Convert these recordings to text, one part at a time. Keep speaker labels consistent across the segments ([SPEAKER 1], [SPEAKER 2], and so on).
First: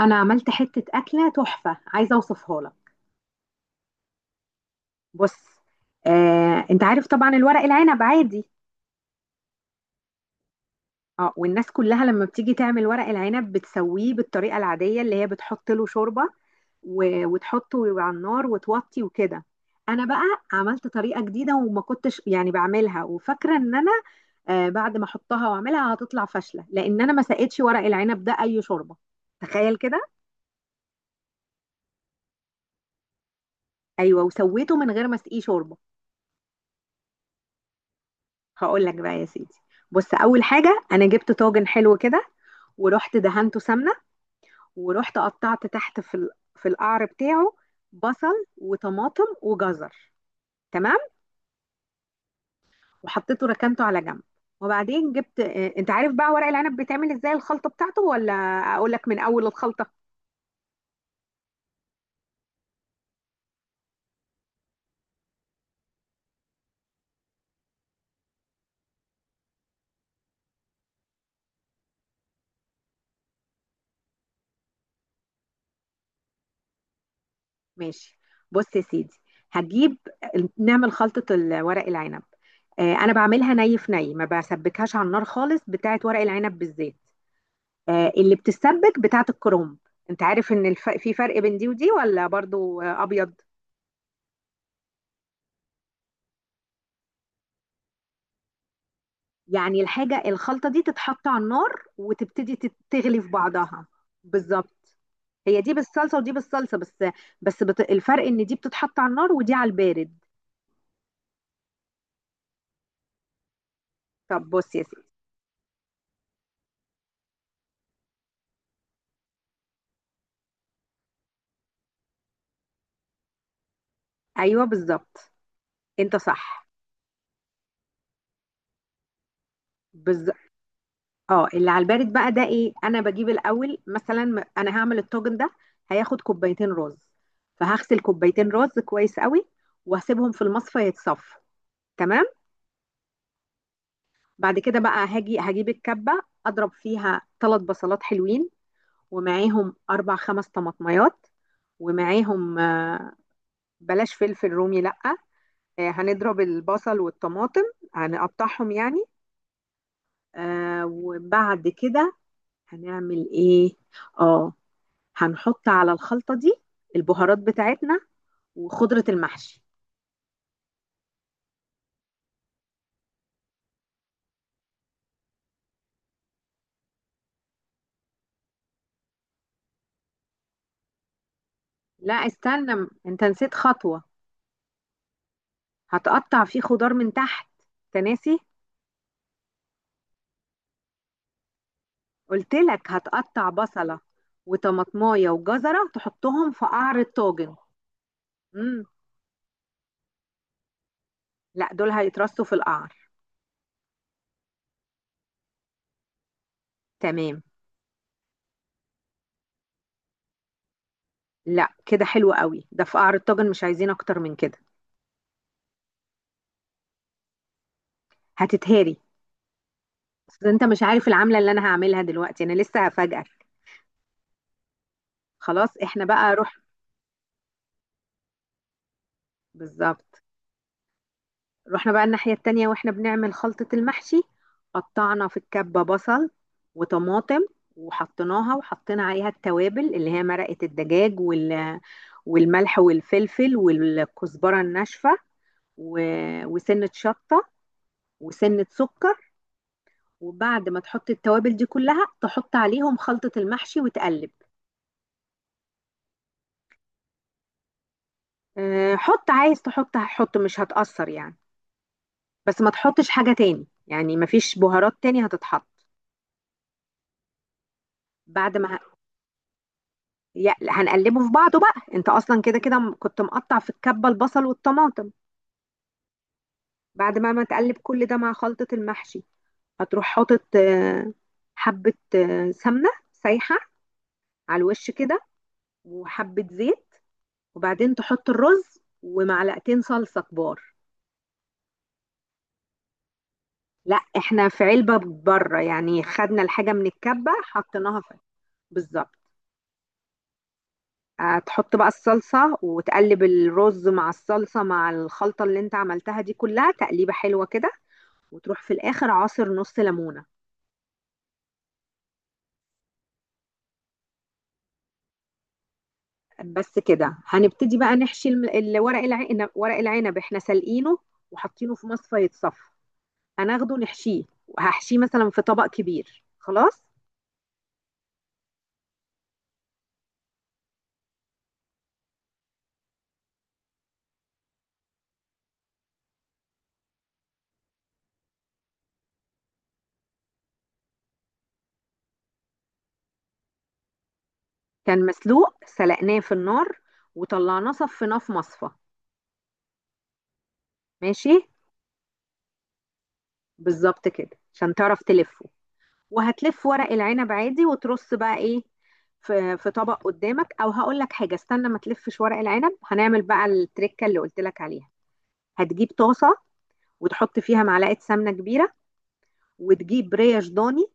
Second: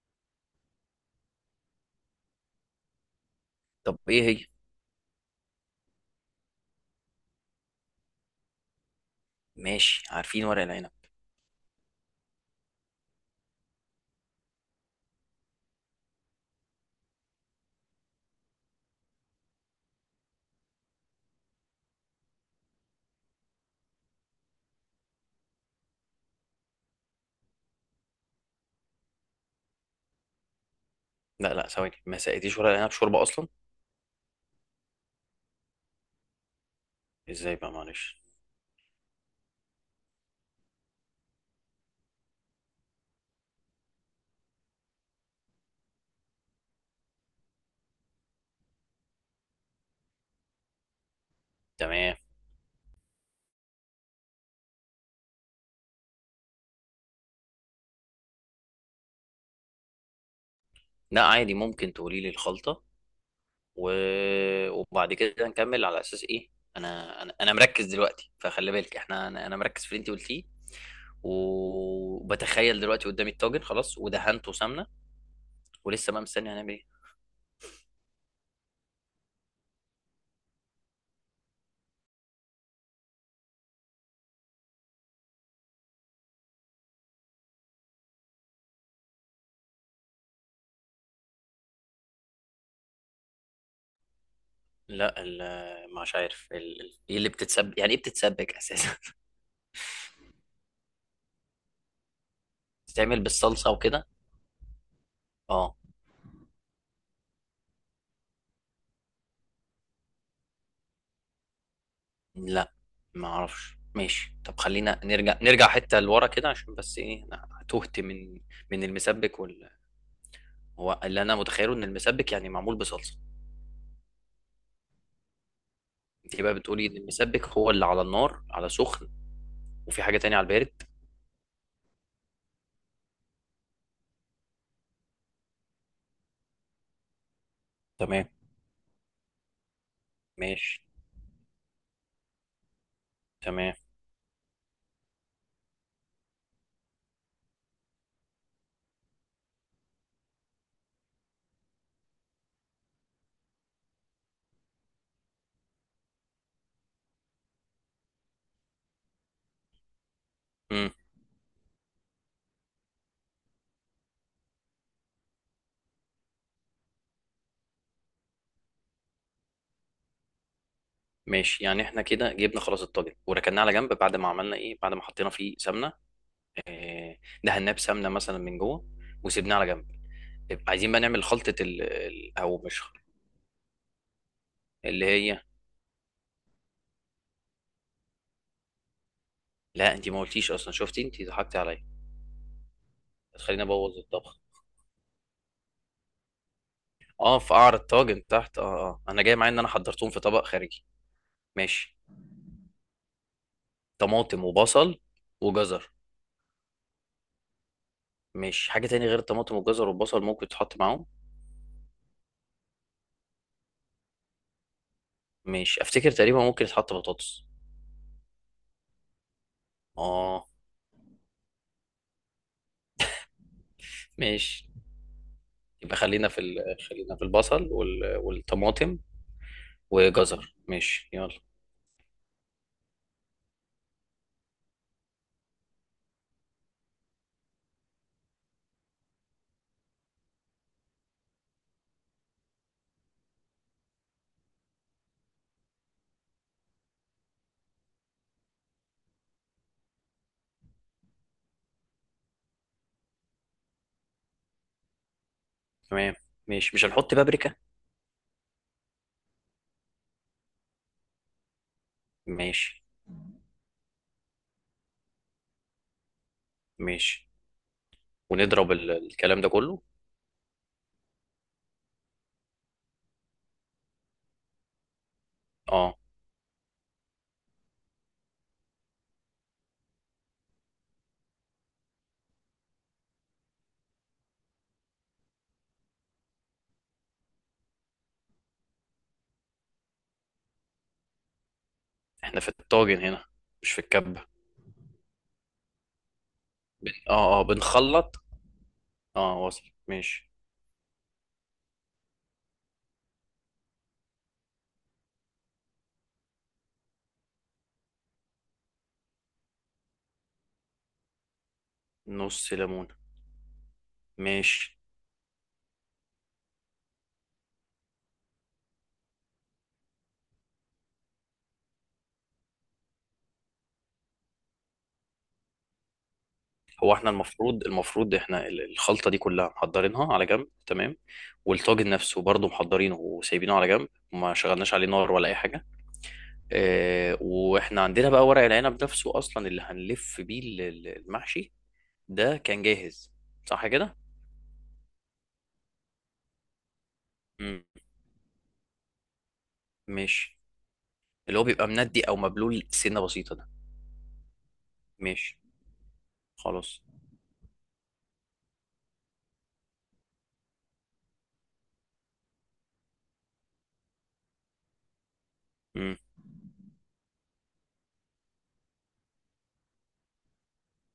[SPEAKER 1] انا عملت حته اكله تحفه عايزه اوصفها لك.
[SPEAKER 2] طب ايه هي؟
[SPEAKER 1] بص. انت عارف طبعا الورق العنب عادي.
[SPEAKER 2] ماشي، عارفين ورق العنب.
[SPEAKER 1] اه والناس كلها لما بتيجي تعمل ورق العنب بتسويه بالطريقه العاديه اللي هي بتحط له شوربه وتحطه على النار وتوطي وكده. انا بقى عملت طريقه جديده وما كنتش يعني بعملها وفاكره ان انا بعد ما احطها واعملها هتطلع فاشله لان انا ما سقيتش ورق العنب ده اي شوربه. تخيل كده.
[SPEAKER 2] لا لا، ثواني، ما سقيتيش ورق العنب شوربه اصلا؟
[SPEAKER 1] ايوه، وسويته من غير ما اسقيه شوربه.
[SPEAKER 2] ازاي بقى؟ معلش.
[SPEAKER 1] هقول لك بقى يا سيدي. بص، اول حاجه انا جبت طاجن حلو كده، ورحت دهنته سمنه، ورحت قطعت تحت في القعر بتاعه بصل وطماطم وجزر. تمام.
[SPEAKER 2] تمام.
[SPEAKER 1] وحطيته ركنته على جنب. وبعدين جبت. انت عارف بقى ورق العنب بيتعمل ازاي الخلطه بتاعته، ولا اقول لك من اول الخلطه؟
[SPEAKER 2] لا عادي، ممكن تقولي لي الخلطه و... وبعد كده نكمل على اساس ايه. انا مركز دلوقتي، فخلي بالك احنا أنا مركز في اللي انت قلتيه، وبتخيل دلوقتي قدامي الطاجن خلاص ودهنته سمنه، ولسه بقى مستني هنعمل ايه.
[SPEAKER 1] ماشي، بص يا سيدي، هجيب نعمل خلطه ورق العنب. انا بعملها ني في ني، ما بسبكهاش على النار خالص بتاعت ورق العنب بالزيت. اللي بتسبك بتاعت الكروم. انت عارف ان في فرق بين دي ودي، ولا برضو ابيض؟
[SPEAKER 2] لا مش عارف ايه اللي بتتسبك، يعني ايه بتتسبك اساسا؟
[SPEAKER 1] يعني الحاجة الخلطة دي تتحط على النار وتبتدي
[SPEAKER 2] بتتعمل
[SPEAKER 1] تغلي في
[SPEAKER 2] بالصلصه
[SPEAKER 1] بعضها.
[SPEAKER 2] وكده؟
[SPEAKER 1] بالظبط. هي دي
[SPEAKER 2] اه.
[SPEAKER 1] بالصلصة ودي بالصلصة بس. بس الفرق ان دي بتتحط على النار ودي على البارد.
[SPEAKER 2] لا ما اعرفش، ماشي،
[SPEAKER 1] طب
[SPEAKER 2] طب
[SPEAKER 1] بص يا
[SPEAKER 2] خلينا
[SPEAKER 1] سيدي.
[SPEAKER 2] نرجع، نرجع حتة لورا كده عشان بس ايه، انا تهت من من المسبك هو اللي انا متخيله ان المسبك يعني معمول بصلصة.
[SPEAKER 1] ايوه بالظبط، انت
[SPEAKER 2] انت بقى
[SPEAKER 1] صح.
[SPEAKER 2] بتقولي ان المسبك هو اللي على النار، على سخن، وفي حاجة
[SPEAKER 1] بز...
[SPEAKER 2] تانية على البارد.
[SPEAKER 1] اه، اللي على البارد بقى ده ايه، انا بجيب الاول انا هعمل الطاجن ده. هياخد كوبايتين رز، فهغسل
[SPEAKER 2] تمام.
[SPEAKER 1] كوبايتين رز كويس قوي، وهسيبهم في المصفى
[SPEAKER 2] ماشي،
[SPEAKER 1] يتصفوا. تمام.
[SPEAKER 2] تمام.
[SPEAKER 1] بعد كده بقى هاجي هجيب الكبه، اضرب فيها ثلاث بصلات حلوين، ومعاهم اربع خمس طماطميات، ومعاهم. بلاش فلفل رومي لا. هنضرب البصل والطماطم، هنقطعهم يعني.
[SPEAKER 2] امم.
[SPEAKER 1] وبعد كده هنعمل ايه. اه، هنحط على الخلطة دي البهارات بتاعتنا وخضرة المحشي.
[SPEAKER 2] ماشي، يعني احنا كده جبنا خلاص الطاجن وركناه على جنب بعد ما عملنا ايه، بعد ما حطينا فيه سمنة، آه، دهناه بسمنة مثلا من جوه وسيبناه على جنب. طيب، عايزين بقى نعمل خلطة
[SPEAKER 1] لا
[SPEAKER 2] او
[SPEAKER 1] استنى،
[SPEAKER 2] مش خلطة،
[SPEAKER 1] انت نسيت خطوة.
[SPEAKER 2] اللي هي.
[SPEAKER 1] هتقطع فيه خضار من تحت. انت ناسي.
[SPEAKER 2] لا انت ما قلتيش اصلا، شفتي انت ضحكتي عليا،
[SPEAKER 1] قلت لك هتقطع
[SPEAKER 2] هتخليني ابوظ
[SPEAKER 1] بصلة
[SPEAKER 2] الطبخ.
[SPEAKER 1] وطماطماية وجزرة تحطهم في قعر
[SPEAKER 2] اه، في
[SPEAKER 1] الطاجن.
[SPEAKER 2] قعر الطاجن تحت، اه
[SPEAKER 1] امم.
[SPEAKER 2] اه، انا جاي معايا ان انا حضرتهم في طبق خارجي.
[SPEAKER 1] لا، دول
[SPEAKER 2] ماشي،
[SPEAKER 1] هيترصوا في القعر.
[SPEAKER 2] طماطم وبصل وجزر.
[SPEAKER 1] تمام.
[SPEAKER 2] ماشي، حاجه تاني غير الطماطم والجزر والبصل ممكن يتحط معاهم؟
[SPEAKER 1] لا كده حلو قوي، ده في قعر الطاجن مش عايزين اكتر من كده.
[SPEAKER 2] ماشي، افتكر تقريبا ممكن يتحط بطاطس.
[SPEAKER 1] هتتهري. اصل
[SPEAKER 2] اه.
[SPEAKER 1] انت مش عارف العملة اللي انا هعملها دلوقتي، انا لسه هفاجئك.
[SPEAKER 2] ماشي.
[SPEAKER 1] خلاص،
[SPEAKER 2] يبقى
[SPEAKER 1] احنا
[SPEAKER 2] خلينا
[SPEAKER 1] بقى
[SPEAKER 2] في
[SPEAKER 1] روح.
[SPEAKER 2] خلينا في البصل والطماطم
[SPEAKER 1] بالظبط.
[SPEAKER 2] وجزر. ماشي، يلا.
[SPEAKER 1] رحنا بقى الناحية التانية واحنا بنعمل خلطة المحشي. قطعنا في الكبة بصل وطماطم، وحطيناها وحطينا عليها التوابل اللي هي مرقة الدجاج وال... والملح والفلفل والكزبرة الناشفة و... وسنة شطة وسنة سكر. وبعد ما تحط التوابل دي كلها، تحط عليهم خلطة المحشي وتقلب.
[SPEAKER 2] تمام. ماشي، مش هنحط بابريكا؟
[SPEAKER 1] حط، عايز تحط هحط، مش هتأثر يعني. بس ما
[SPEAKER 2] ماشي.
[SPEAKER 1] تحطش حاجة تاني، يعني ما فيش بهارات تاني هتتحط.
[SPEAKER 2] ماشي،
[SPEAKER 1] بعد
[SPEAKER 2] ونضرب
[SPEAKER 1] ما
[SPEAKER 2] الكلام ده كله.
[SPEAKER 1] هنقلبه في بعضه. بقى انت اصلا كده كده كنت مقطع في الكبه البصل والطماطم.
[SPEAKER 2] اه.
[SPEAKER 1] بعد ما ما تقلب كل ده مع خلطه المحشي، هتروح حاطط حبه سمنه سايحه على الوش كده، وحبه زيت. وبعدين تحط الرز ومعلقتين صلصه كبار.
[SPEAKER 2] احنا في الطاجن هنا مش في
[SPEAKER 1] لا،
[SPEAKER 2] الكبة؟
[SPEAKER 1] احنا في علبه بره، يعني خدنا الحاجه من الكبه
[SPEAKER 2] اه اه،
[SPEAKER 1] حطيناها في.
[SPEAKER 2] بنخلط.
[SPEAKER 1] بالظبط.
[SPEAKER 2] اه، وصل، ماشي.
[SPEAKER 1] هتحط بقى الصلصة وتقلب الرز مع الصلصة مع الخلطة اللي انت عملتها دي كلها، تقليبة حلوة كده، وتروح في الآخر عصر نص ليمونة.
[SPEAKER 2] نص ليمونة؟ ماشي.
[SPEAKER 1] بس كده هنبتدي بقى نحشي ورق العنب. ورق العنب احنا سلقينه وحاطينه في مصفى يتصفى. هناخده نحشيه، وهحشيه مثلا في طبق كبير خلاص.
[SPEAKER 2] هو احنا المفروض، المفروض احنا الخلطة دي كلها محضرينها على جنب، تمام؟ والطاجن نفسه برضه محضرينه وسايبينه على جنب، وما شغلناش عليه نار ولا اي حاجة. اه، واحنا عندنا بقى ورق العنب نفسه اصلا اللي هنلف بيه المحشي، ده كان جاهز، صح كده؟
[SPEAKER 1] كان مسلوق سلقناه في النار
[SPEAKER 2] مم.
[SPEAKER 1] وطلعناه صفيناه في مصفى.
[SPEAKER 2] ماشي.
[SPEAKER 1] ماشي.
[SPEAKER 2] اللي هو بيبقى مندي او مبلول سنة بسيطة ده.
[SPEAKER 1] بالظبط كده عشان تعرف
[SPEAKER 2] ماشي.
[SPEAKER 1] تلفه. وهتلف
[SPEAKER 2] خلاص.
[SPEAKER 1] ورق العنب عادي وترص بقى ايه في في طبق قدامك. او هقول لك حاجه، استنى ما تلفش ورق العنب، هنعمل بقى التركه اللي قلت لك عليها. هتجيب طاسه وتحط فيها معلقه سمنه كبيره، وتجيب ريش ضاني،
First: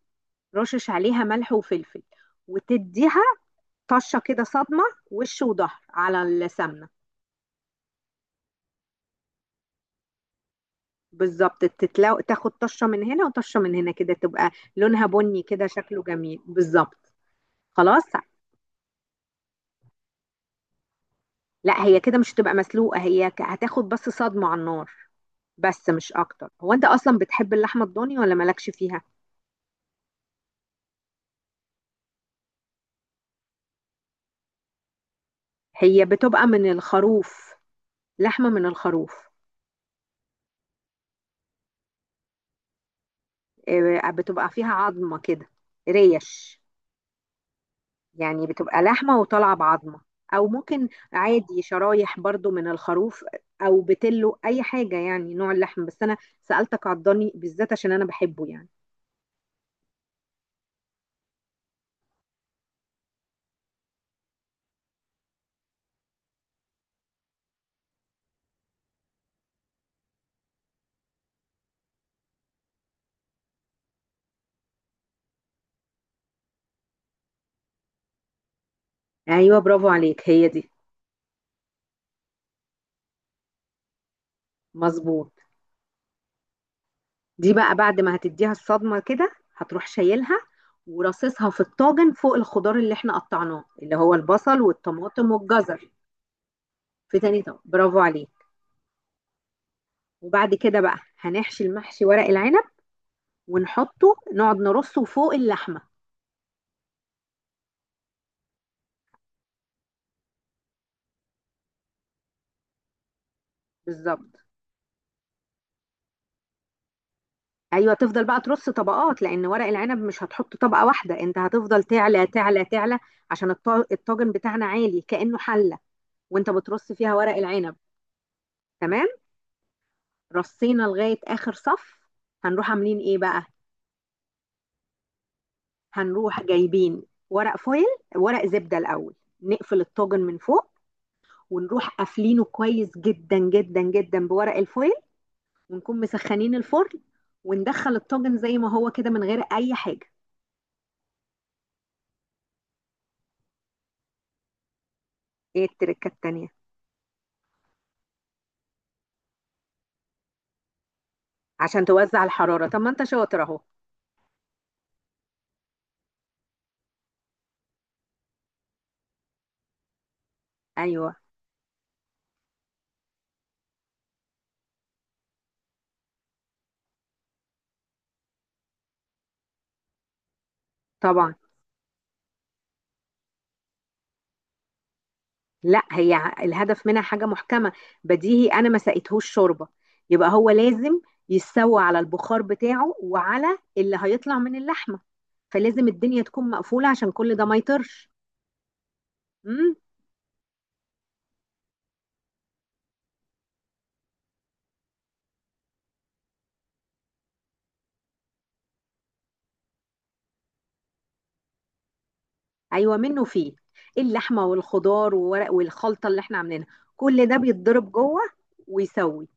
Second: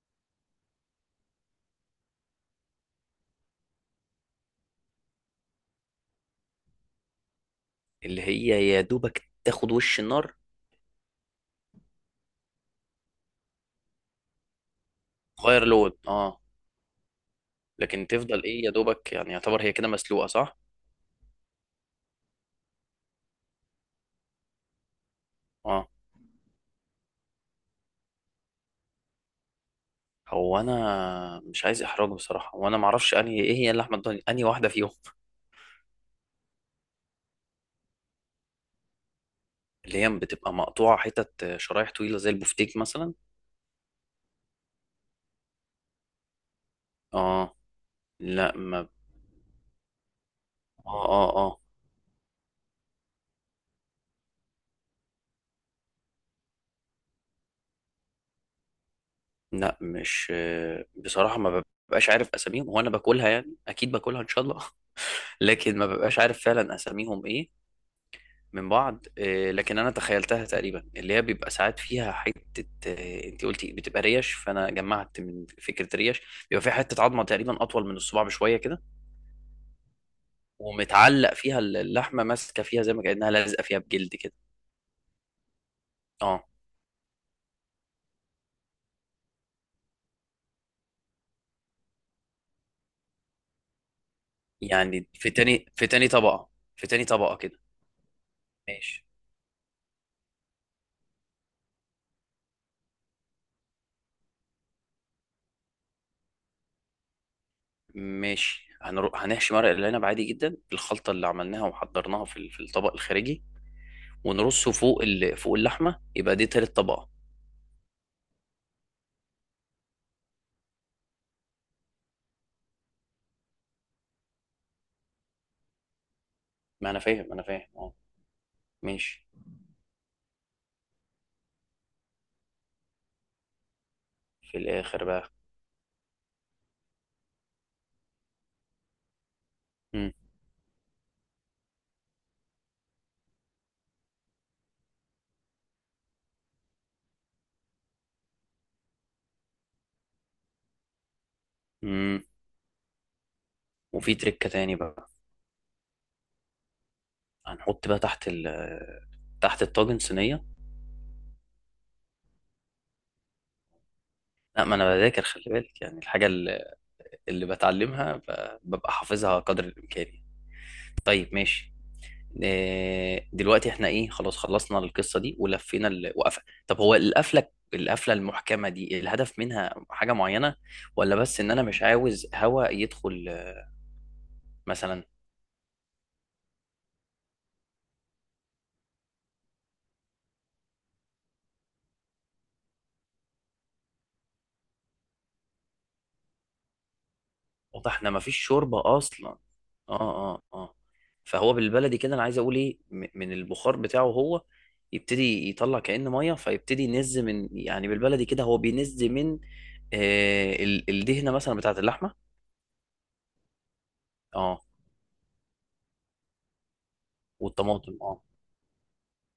[SPEAKER 1] رشش عليها ملح وفلفل، وتديها طشه كده، صدمه، وش وظهر على السمنه.
[SPEAKER 2] اللي هي يا دوبك تاخد وش النار.
[SPEAKER 1] بالظبط، تاخد طشه من هنا وطشه من هنا كده، تبقى لونها بني
[SPEAKER 2] تغير
[SPEAKER 1] كده
[SPEAKER 2] لون،
[SPEAKER 1] شكله جميل.
[SPEAKER 2] اه.
[SPEAKER 1] بالظبط. خلاص.
[SPEAKER 2] لكن تفضل ايه يا دوبك؟ يعني يعتبر هي كده مسلوقه، صح؟
[SPEAKER 1] لا، هي كده مش هتبقى مسلوقة، هي هتاخد بس صدمة على النار
[SPEAKER 2] اه.
[SPEAKER 1] بس مش اكتر. هو انت اصلا بتحب اللحمة الضاني ولا مالكش فيها؟
[SPEAKER 2] هو انا مش عايز احراج بصراحه، وانا ما اعرفش انهي ايه، هي اللحمه الضاني انهي واحده فيهم؟
[SPEAKER 1] هي بتبقى من الخروف، لحمة من الخروف.
[SPEAKER 2] اللي هي بتبقى مقطوعه حتت شرايح طويله زي البفتيك مثلا؟
[SPEAKER 1] بتبقى فيها عظمة كده، ريش،
[SPEAKER 2] اه.
[SPEAKER 1] يعني
[SPEAKER 2] لا
[SPEAKER 1] بتبقى
[SPEAKER 2] ما.
[SPEAKER 1] لحمة وطالعة بعظمة. او ممكن
[SPEAKER 2] اه اه اه.
[SPEAKER 1] عادي شرايح برضو من الخروف، او بتلو اي حاجة، يعني نوع اللحم، بس انا سألتك على الضاني بالذات عشان انا بحبه يعني.
[SPEAKER 2] لا مش. بصراحه ما ببقاش عارف اساميهم، هو انا باكلها، يعني اكيد باكلها ان شاء الله. لكن ما ببقاش عارف فعلا اساميهم ايه من بعض، لكن انا تخيلتها تقريبا، اللي هي بيبقى ساعات فيها حته، انت قلتي بتبقى ريش، فانا جمعت من فكره ريش بيبقى فيها حته عظمه تقريبا اطول من الصباع بشويه كده،
[SPEAKER 1] ايوه برافو عليك، هي دي.
[SPEAKER 2] ومتعلق فيها اللحمه، ماسكه فيها زي ما كانها لازقه فيها بجلد كده.
[SPEAKER 1] مظبوط.
[SPEAKER 2] اه.
[SPEAKER 1] دي بقى بعد ما هتديها الصدمة كده، هتروح شايلها ورصصها في الطاجن فوق الخضار اللي احنا قطعناه، اللي هو البصل
[SPEAKER 2] يعني في
[SPEAKER 1] والطماطم
[SPEAKER 2] تاني، في
[SPEAKER 1] والجزر.
[SPEAKER 2] تاني طبقه في تاني
[SPEAKER 1] في
[SPEAKER 2] طبقه
[SPEAKER 1] تاني
[SPEAKER 2] كده؟
[SPEAKER 1] طبق، برافو عليك.
[SPEAKER 2] ماشي.
[SPEAKER 1] وبعد كده بقى هنحشي المحشي ورق العنب، ونحطه نقعد نرصه فوق اللحمة.
[SPEAKER 2] ماشي، هنروح هنحشي ورق العنب عادي جدا بالخلطه اللي عملناها وحضرناها في في الطبق الخارجي،
[SPEAKER 1] بالظبط.
[SPEAKER 2] ونرصه فوق فوق اللحمه، يبقى دي تالت طبقه.
[SPEAKER 1] ايوه تفضل بقى ترص طبقات، لان ورق العنب مش هتحط طبقة واحدة، انت هتفضل تعلى تعلى تعلى عشان الطاجن بتاعنا عالي كأنه حلة، وانت
[SPEAKER 2] ما
[SPEAKER 1] بترص
[SPEAKER 2] انا
[SPEAKER 1] فيها
[SPEAKER 2] فاهم،
[SPEAKER 1] ورق
[SPEAKER 2] انا فاهم،
[SPEAKER 1] العنب.
[SPEAKER 2] اه.
[SPEAKER 1] تمام.
[SPEAKER 2] ماشي.
[SPEAKER 1] رصينا لغاية اخر صف، هنروح عاملين ايه بقى؟
[SPEAKER 2] في الاخر بقى.
[SPEAKER 1] هنروح جايبين ورق فويل، ورق زبدة الأول نقفل
[SPEAKER 2] مم.
[SPEAKER 1] الطاجن من فوق. ونروح قافلينه كويس جدا جدا جدا بورق الفويل، ونكون مسخنين الفرن، وندخل الطاجن زي ما هو كده من غير أي حاجة.
[SPEAKER 2] مم. وفي تريكة تاني بقى.
[SPEAKER 1] ايه التركة التانية؟
[SPEAKER 2] هنحط بقى تحت ال تحت الطاجن صينية.
[SPEAKER 1] عشان توزع الحرارة، طب ما انت شاطر اهو.
[SPEAKER 2] لا ما انا بذاكر، خلي بالك، يعني الحاجة اللي بتعلمها ببقى حافظها قدر الامكان يعني.
[SPEAKER 1] ايوه
[SPEAKER 2] طيب، ماشي. دلوقتي احنا ايه؟ خلاص خلصنا القصة دي ولفينا وقفة، طب هو القفلة، القفلة المحكمة دي الهدف منها حاجة معينة، ولا
[SPEAKER 1] طبعا.
[SPEAKER 2] بس ان انا مش عاوز هوا يدخل مثلا؟
[SPEAKER 1] لا، هي الهدف منها حاجة محكمة. بديهي أنا ما سقيتهوش شوربة، يبقى هو لازم يستوي على البخار بتاعه وعلى اللي هيطلع من اللحمة، فلازم الدنيا تكون مقفولة عشان كل ده ما
[SPEAKER 2] واضح، احنا
[SPEAKER 1] يطرش.
[SPEAKER 2] مفيش شوربه اصلا.
[SPEAKER 1] امم.
[SPEAKER 2] اه اه اه. فهو بالبلدي كده، انا عايز اقول ايه، من البخار بتاعه هو يبتدي يطلع كأن ميه، فيبتدي ينز من، يعني بالبلدي كده هو بينز من الدهنه مثلا بتاعت اللحمه.
[SPEAKER 1] أيوة منه فيه. اللحمة
[SPEAKER 2] اه.
[SPEAKER 1] والخضار وورق والخلطة اللي احنا عاملينها، كل ده بيتضرب
[SPEAKER 2] والطماطم، اه.
[SPEAKER 1] جوه ويسوي.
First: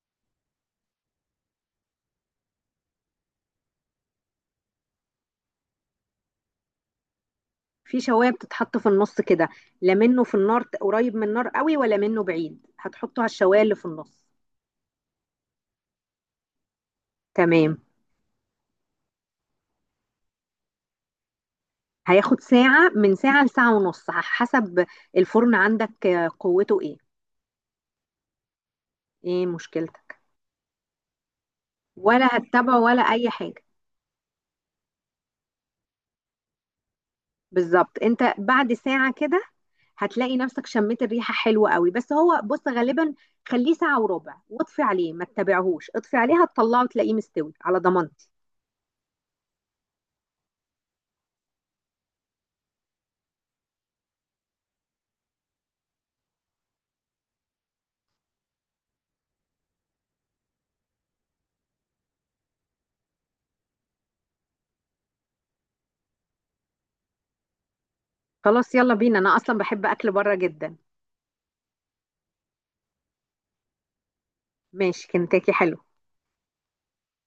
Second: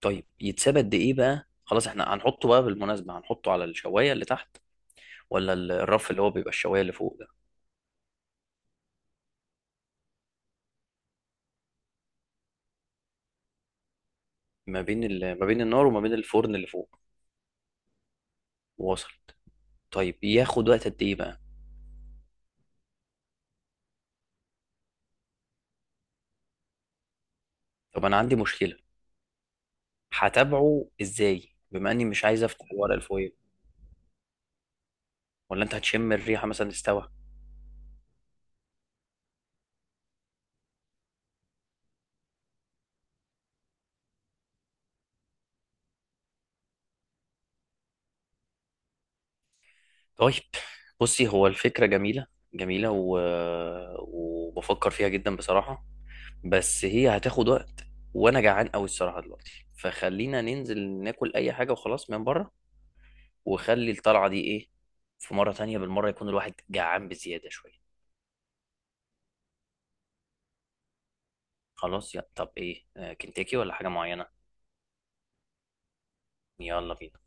[SPEAKER 2] طيب يتساب قد ايه بقى؟ خلاص، احنا هنحطه بقى، بالمناسبه، هنحطه على الشوايه اللي تحت، ولا الرف اللي هو بيبقى الشوايه اللي فوق ده؟
[SPEAKER 1] في شواية بتتحط في النص كده، لا منه في النار قريب من النار قوي ولا منه بعيد، هتحطه على الشواية اللي في النص.
[SPEAKER 2] ما بين ما بين النار وما بين الفرن اللي فوق.
[SPEAKER 1] تمام.
[SPEAKER 2] وصل. طيب ياخد وقت قد ايه بقى؟
[SPEAKER 1] هياخد ساعة، من ساعة لساعة ونص على حسب الفرن عندك قوته ايه.
[SPEAKER 2] طب انا عندي مشكله.
[SPEAKER 1] ايه مشكلتك؟
[SPEAKER 2] هتابعه ازاي بما اني مش
[SPEAKER 1] ولا
[SPEAKER 2] عايز افتح
[SPEAKER 1] هتتبعه
[SPEAKER 2] الورق
[SPEAKER 1] ولا اي
[SPEAKER 2] الفويل؟
[SPEAKER 1] حاجة.
[SPEAKER 2] ولا انت هتشم الريحه مثلا، استوى؟
[SPEAKER 1] بالظبط، انت بعد ساعة كده هتلاقي نفسك شميت الريحة حلوة قوي. بس هو بص غالبا خليه ساعة وربع واطفي عليه، ما تتابعهوش، اطفي عليه، هتطلعه تلاقيه مستوي على ضمانتي.
[SPEAKER 2] طيب. بصي، هو الفكره جميله، جميله، وبفكر فيها جدا بصراحه، بس هي هتاخد وقت، وانا جعان قوي الصراحه دلوقتي، فخلينا ننزل ناكل اي حاجه وخلاص من بره، وخلي الطلعه دي ايه، في مره تانية، بالمره يكون الواحد جعان بزياده شويه.
[SPEAKER 1] خلاص يلا بينا، انا اصلا بحب اكل بره جدا.
[SPEAKER 2] خلاص يا، طب ايه، كنتاكي ولا حاجه معينه؟
[SPEAKER 1] ماشي كنتاكي حلو.
[SPEAKER 2] يلا بينا.